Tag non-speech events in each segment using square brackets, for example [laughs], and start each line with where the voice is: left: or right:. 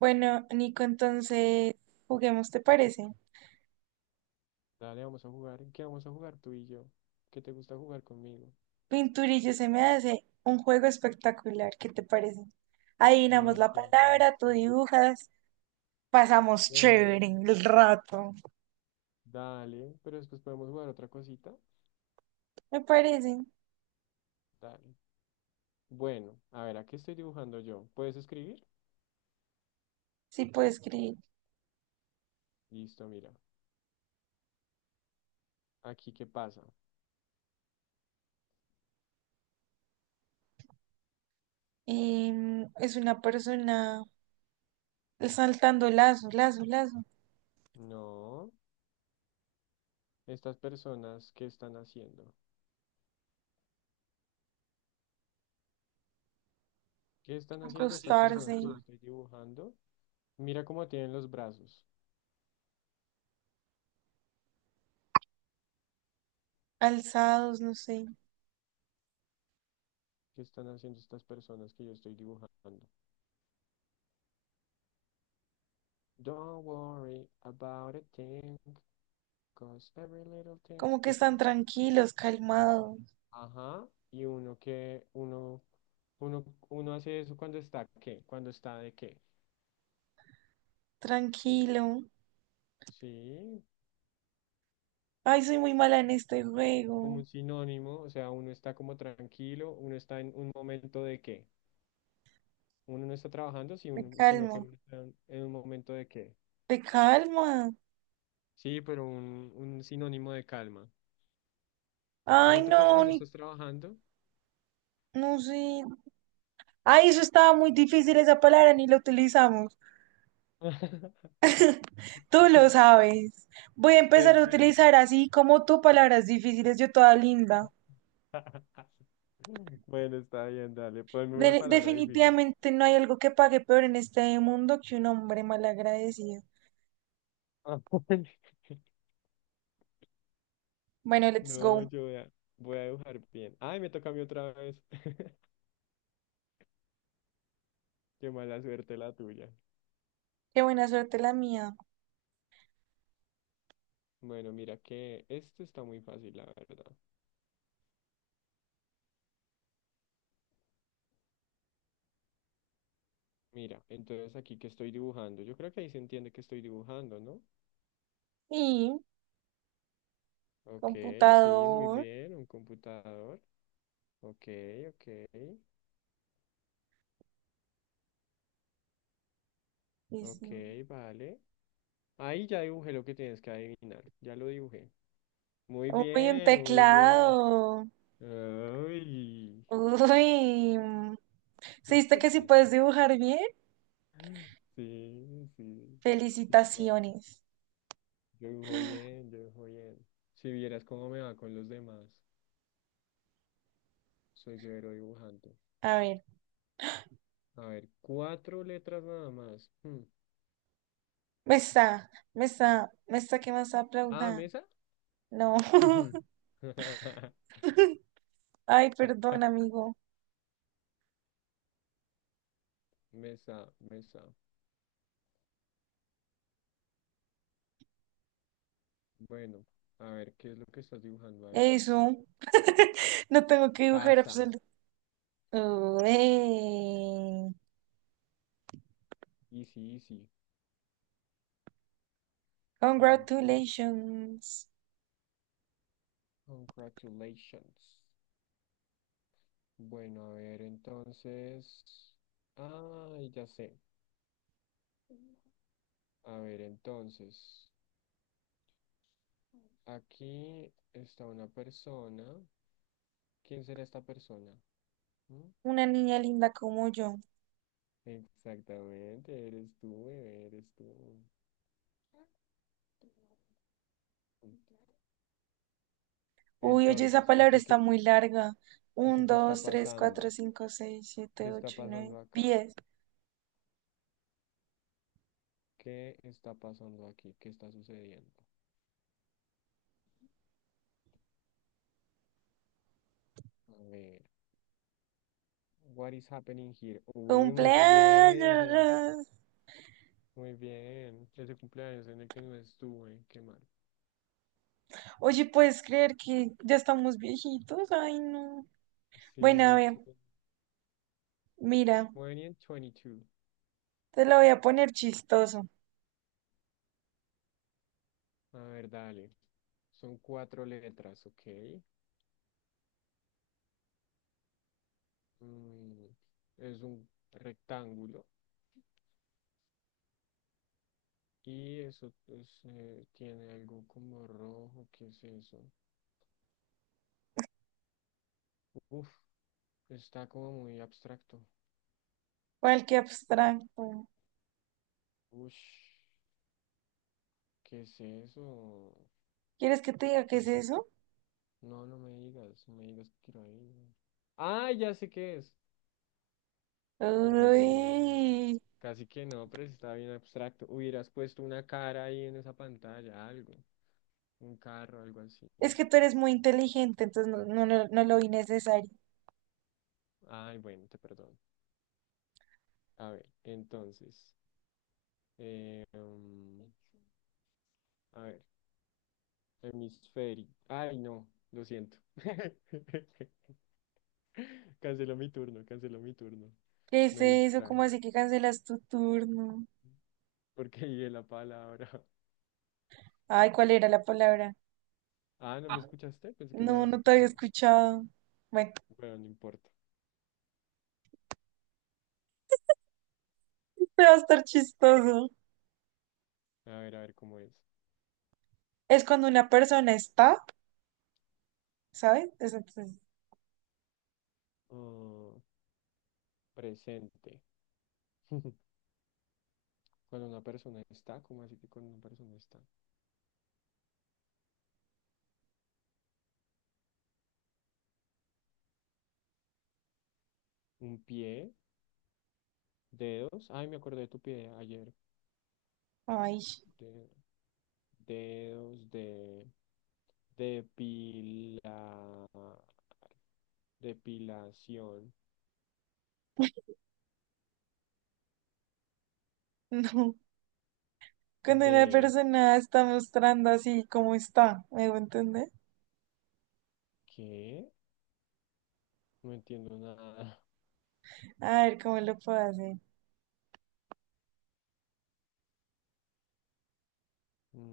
right: Bueno, Nico, entonces juguemos, ¿te parece?
left: Dale, vamos a jugar. ¿En qué vamos a jugar tú y yo? ¿Qué te gusta jugar conmigo?
right: Pinturillo se me hace un juego espectacular, ¿qué te parece? Adivinamos
left: Ay,
right: la
left: qué
right: palabra, tú
left: lástima.
right: dibujas, pasamos
left: Bueno,
right: chévere el rato.
left: dale, pero después podemos jugar otra cosita.
right: Me parece,
left: Dale. Bueno, a ver, ¿a qué estoy dibujando yo? ¿Puedes escribir?
right: sí puedo escribir.
left: Listo, mira. Aquí, ¿qué pasa?
right: Es una persona saltando lazo, lazo, lazo,
left: No, estas personas, ¿qué están haciendo? ¿Qué están haciendo estas
right: acostarse,
left: personas que yo estoy dibujando? Mira cómo tienen los brazos.
right: alzados, no sé,
left: ¿Qué están haciendo estas personas que yo estoy dibujando? Don't worry about a thing. Cause every little thing
right: como que
left: está.
right: están tranquilos, calmados,
left: Ajá. Y uno que, uno, uno, uno hace eso cuando está qué, cuando está de qué.
right: tranquilo.
left: Sí,
right: Ay, soy muy mala en este
left: como
right: juego,
left: un sinónimo, o sea, uno está como tranquilo, uno está en un momento de qué. Uno no está trabajando, si
right: me
left: uno- sino que
right: calmo.
left: uno está en un momento de qué.
right: Te calma.
left: Sí, pero un sinónimo de calma. O
right: Ay,
left: sea, tú
right: no,
left: cuando no
right: ni,
left: estás trabajando.
right: no sé. Ay, eso estaba muy difícil esa palabra, ni la utilizamos.
left: [laughs]
right: Tú lo sabes. Voy a empezar
left: Pues
right: a
left: sí.
right: utilizar así como tú palabras difíciles, yo toda linda.
left: [laughs] Bueno, está bien, dale. Ponme una
right: De-
left: palabra difícil.
right: definitivamente no hay algo que pague peor en este mundo que un hombre malagradecido.
left: [laughs]
right: Bueno, let's
left: No,
right: go.
left: voy a dibujar bien. Ay, me toca a mí otra vez. [laughs] Qué mala suerte la tuya.
right: Qué buena suerte la mía.
left: Bueno, mira que esto está muy fácil, la verdad. Mira, entonces aquí que estoy dibujando. Yo creo que ahí se entiende que estoy dibujando, ¿no?
right: Y
left: Ok, sí, muy
right: computador.
left: bien. Un computador. Ok, ok,
right: Y
left: ok,
right: sí.
left: vale. Ahí ya dibujé lo que tienes que adivinar. Ya lo dibujé. Muy
right: Uy, un
left: bien, muy bien.
right: teclado.
left: Ay.
right: Uy. ¿Se diste que sí
left: [laughs]
right: puedes dibujar bien?
left: Sí, sí. Sí, claro.
right: Felicitaciones.
left: Yo dibujo bien, yo dibujo bien. Si vieras cómo me va con los demás, soy severo dibujante.
right: A ver,
left: A ver, cuatro letras nada más. Hmm.
right: me está que más
left: Ah,
right: aplauda.
left: mesa.
right: No. [laughs]
left: [laughs]
right: Ay, perdón, amigo.
left: Mesa, mesa. Bueno, a ver, ¿qué es lo que estás dibujando ahí?
right: Eso, no tengo que dibujar
left: Casa.
right: absolutamente.
left: Easy, easy. Mm,
right: Congratulations.
left: Congratulations. Bueno, a ver, entonces. Ah, ya sé. A ver, entonces. Aquí está una persona. ¿Quién será esta persona? ¿Mm?
right: Una niña linda como yo.
left: Exactamente, eres tú, bebé, eres tú.
right: Uy, oye, esa
left: Entonces,
right: palabra está muy larga. Un,
left: aquí
right: dos, tres, cuatro, cinco, seis,
left: qué
right: siete,
left: está
right: ocho, nueve,
left: pasando acá,
right: diez.
left: qué está pasando aquí, qué está sucediendo. A ver, what is happening here? Uy, muy bien,
right: ¡Cumpleaños!
left: muy bien. Ese cumpleaños en el que no estuve, qué mal.
right: Oye, ¿puedes creer que ya estamos viejitos? Ay, no. Bueno, a
left: Sí,
right: ver, mira,
left: 20 and 22.
right: te lo voy a poner chistoso.
left: A ver, dale. Son cuatro letras, ¿ok? mm, es un rectángulo y eso pues, tiene algo como rojo, ¿qué es eso? Uf, está como muy abstracto.
right: ¿Cuál que abstracto?
left: Ush, ¿qué es eso?
right: ¿Quieres que te diga qué
left: ¿Qué
right: es
left: es?
right: eso?
left: No, no me digas, no me digas que quiero ir. Ah, ya sé qué es. Muy bien.
right: Uy,
left: Casi que no, pero sí está bien abstracto. Hubieras puesto una cara ahí en esa pantalla, algo. Un carro, algo así.
right: es que tú eres muy inteligente, entonces no, no, no, no lo vi necesario.
left: Ay, bueno, te perdono. A ver, entonces. Eh, um, a ver, hemisferio. Ay, no, lo siento. [laughs] Canceló mi turno, canceló mi turno.
right: ¿Qué es
left: Me
right: eso? ¿Cómo
left: distraje
right: así que cancelas tu turno?
left: porque dije la palabra. [laughs]
right: Ay, ¿cuál era la palabra?
left: Ah, ¿no me escuchaste? Pensé que me
right: No,
left: habías
right: no te había
left: escuchado.
right: escuchado. Bueno,
left: Bueno, no importa.
right: [laughs] te va a estar chistoso.
left: A ver cómo es.
right: Es cuando una persona está, ¿sabes? Es entonces,
left: oh Presente. [laughs] Cuando una persona está, ¿cómo así que cuando una persona está? Un pie, dedos. Ay, me acordé de tu pie ayer.
right: ay,
left: De, dedos de Depila, depilación
right: [laughs] no. Cuando una
left: de
right: persona está mostrando así como está, ¿me voy a entender?
left: ¿qué? No entiendo nada.
right: A ver cómo lo puedo hacer.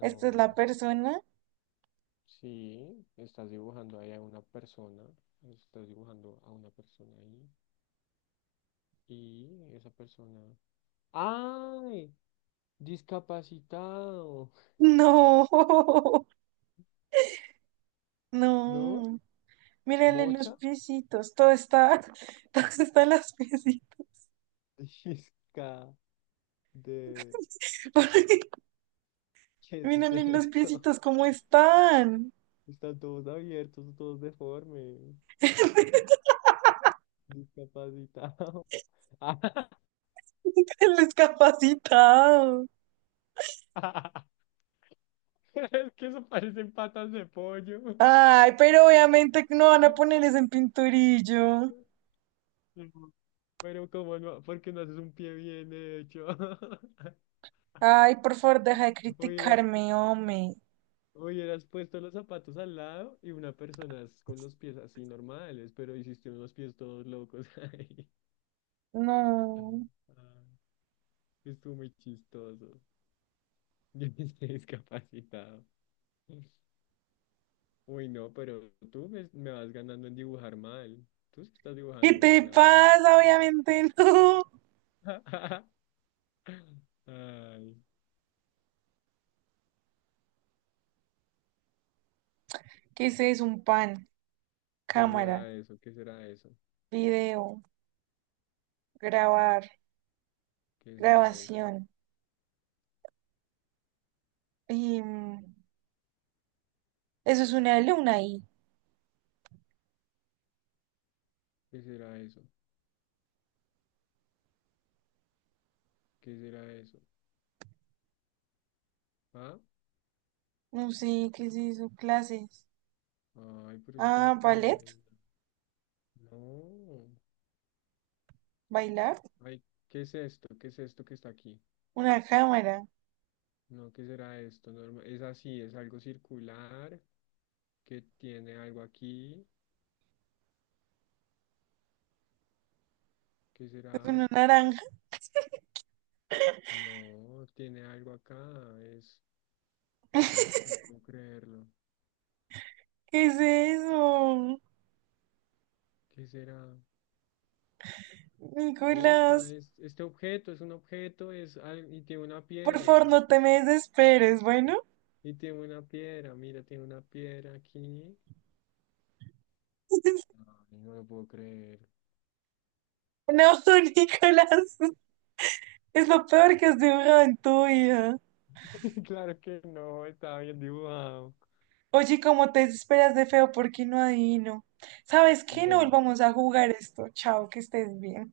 right: ¿Esta es la persona?
left: sí, estás dibujando ahí a una persona. Estás dibujando a una persona ahí. Y esa persona. ¡Ay! Discapacitado.
right: No, [laughs]
left: ¿No?
right: no. Mírale los
left: ¿Mocha?
right: piecitos. Todo está, [laughs] todo está en las piecitas.
left: [laughs] Disca de.
right: [laughs] Porque
left: ¿Qué es
right: mírale los
left: eso?
right: piecitos cómo están.
left: Están todos abiertos, todos deformes.
right: [laughs]
left: Discapacitado. [laughs] Ah,
right: El discapacitado.
left: [laughs] es que eso parecen patas de pollo.
right: Ay, pero obviamente que no van a ponerles en pinturillo.
left: No, pero como no, porque no haces un pie bien hecho. [laughs]
right: Ay, por favor, deja de
left: Hubieras,
right: criticarme, hombre.
left: hubieras puesto los zapatos al lado y una persona es con los pies así normales, pero hiciste unos pies todos locos [laughs] ahí.
right: No.
left: Ah, estuvo muy chistoso. Yo [laughs] estoy discapacitado. Uy, no, pero me vas ganando en dibujar mal. Tú sí estás
right: ¿Qué
left: dibujando
right: te
left: mal ahora.
right: pasa? Obviamente [laughs] no.
left: [laughs] Ay,
right: ¿Qué es eso? Un pan.
left: ¿qué
right: Cámara,
left: será eso? ¿Qué será eso?
right: video, grabar,
left: ¿Qué será eso?
right: grabación. Y, mm, eso es una alumna ahí.
left: ¿Qué será eso? ¿Qué será eso? ¿Ah?
right: No sé qué es eso, clases.
left: Ay, pero eso está muy
right: Ah,
left: fácil de
right: ballet,
left: adivinar. No.
right: bailar,
left: Ay, ¿qué es esto? ¿Qué es esto que está aquí?
right: una cámara,
left: No, ¿qué será esto? Norma- es así, es algo circular que tiene algo aquí. ¿Qué será?
right: una naranja.
left: No, tiene algo acá. Es. Ay, no puedo creerlo.
right: ¿Qué es eso?
left: ¿Qué será?
right: Nicolás,
left: Esta es, este objeto es un objeto, y tiene una
right: por
left: piedra.
right: favor, no te me desesperes, bueno.
left: Y tiene una piedra, mira, tiene una piedra aquí.
right: [laughs]
left: Ay, no lo puedo creer.
right: No, Nicolás, es lo peor que has dibujado en tu vida.
left: [laughs] Claro que no, estaba bien dibujado.
right: Oye, ¿cómo te desesperas de feo? ¿Por qué no adivino? ¿Sabes qué? No
left: Bueno.
right: volvamos a jugar esto. Chao, que estés bien.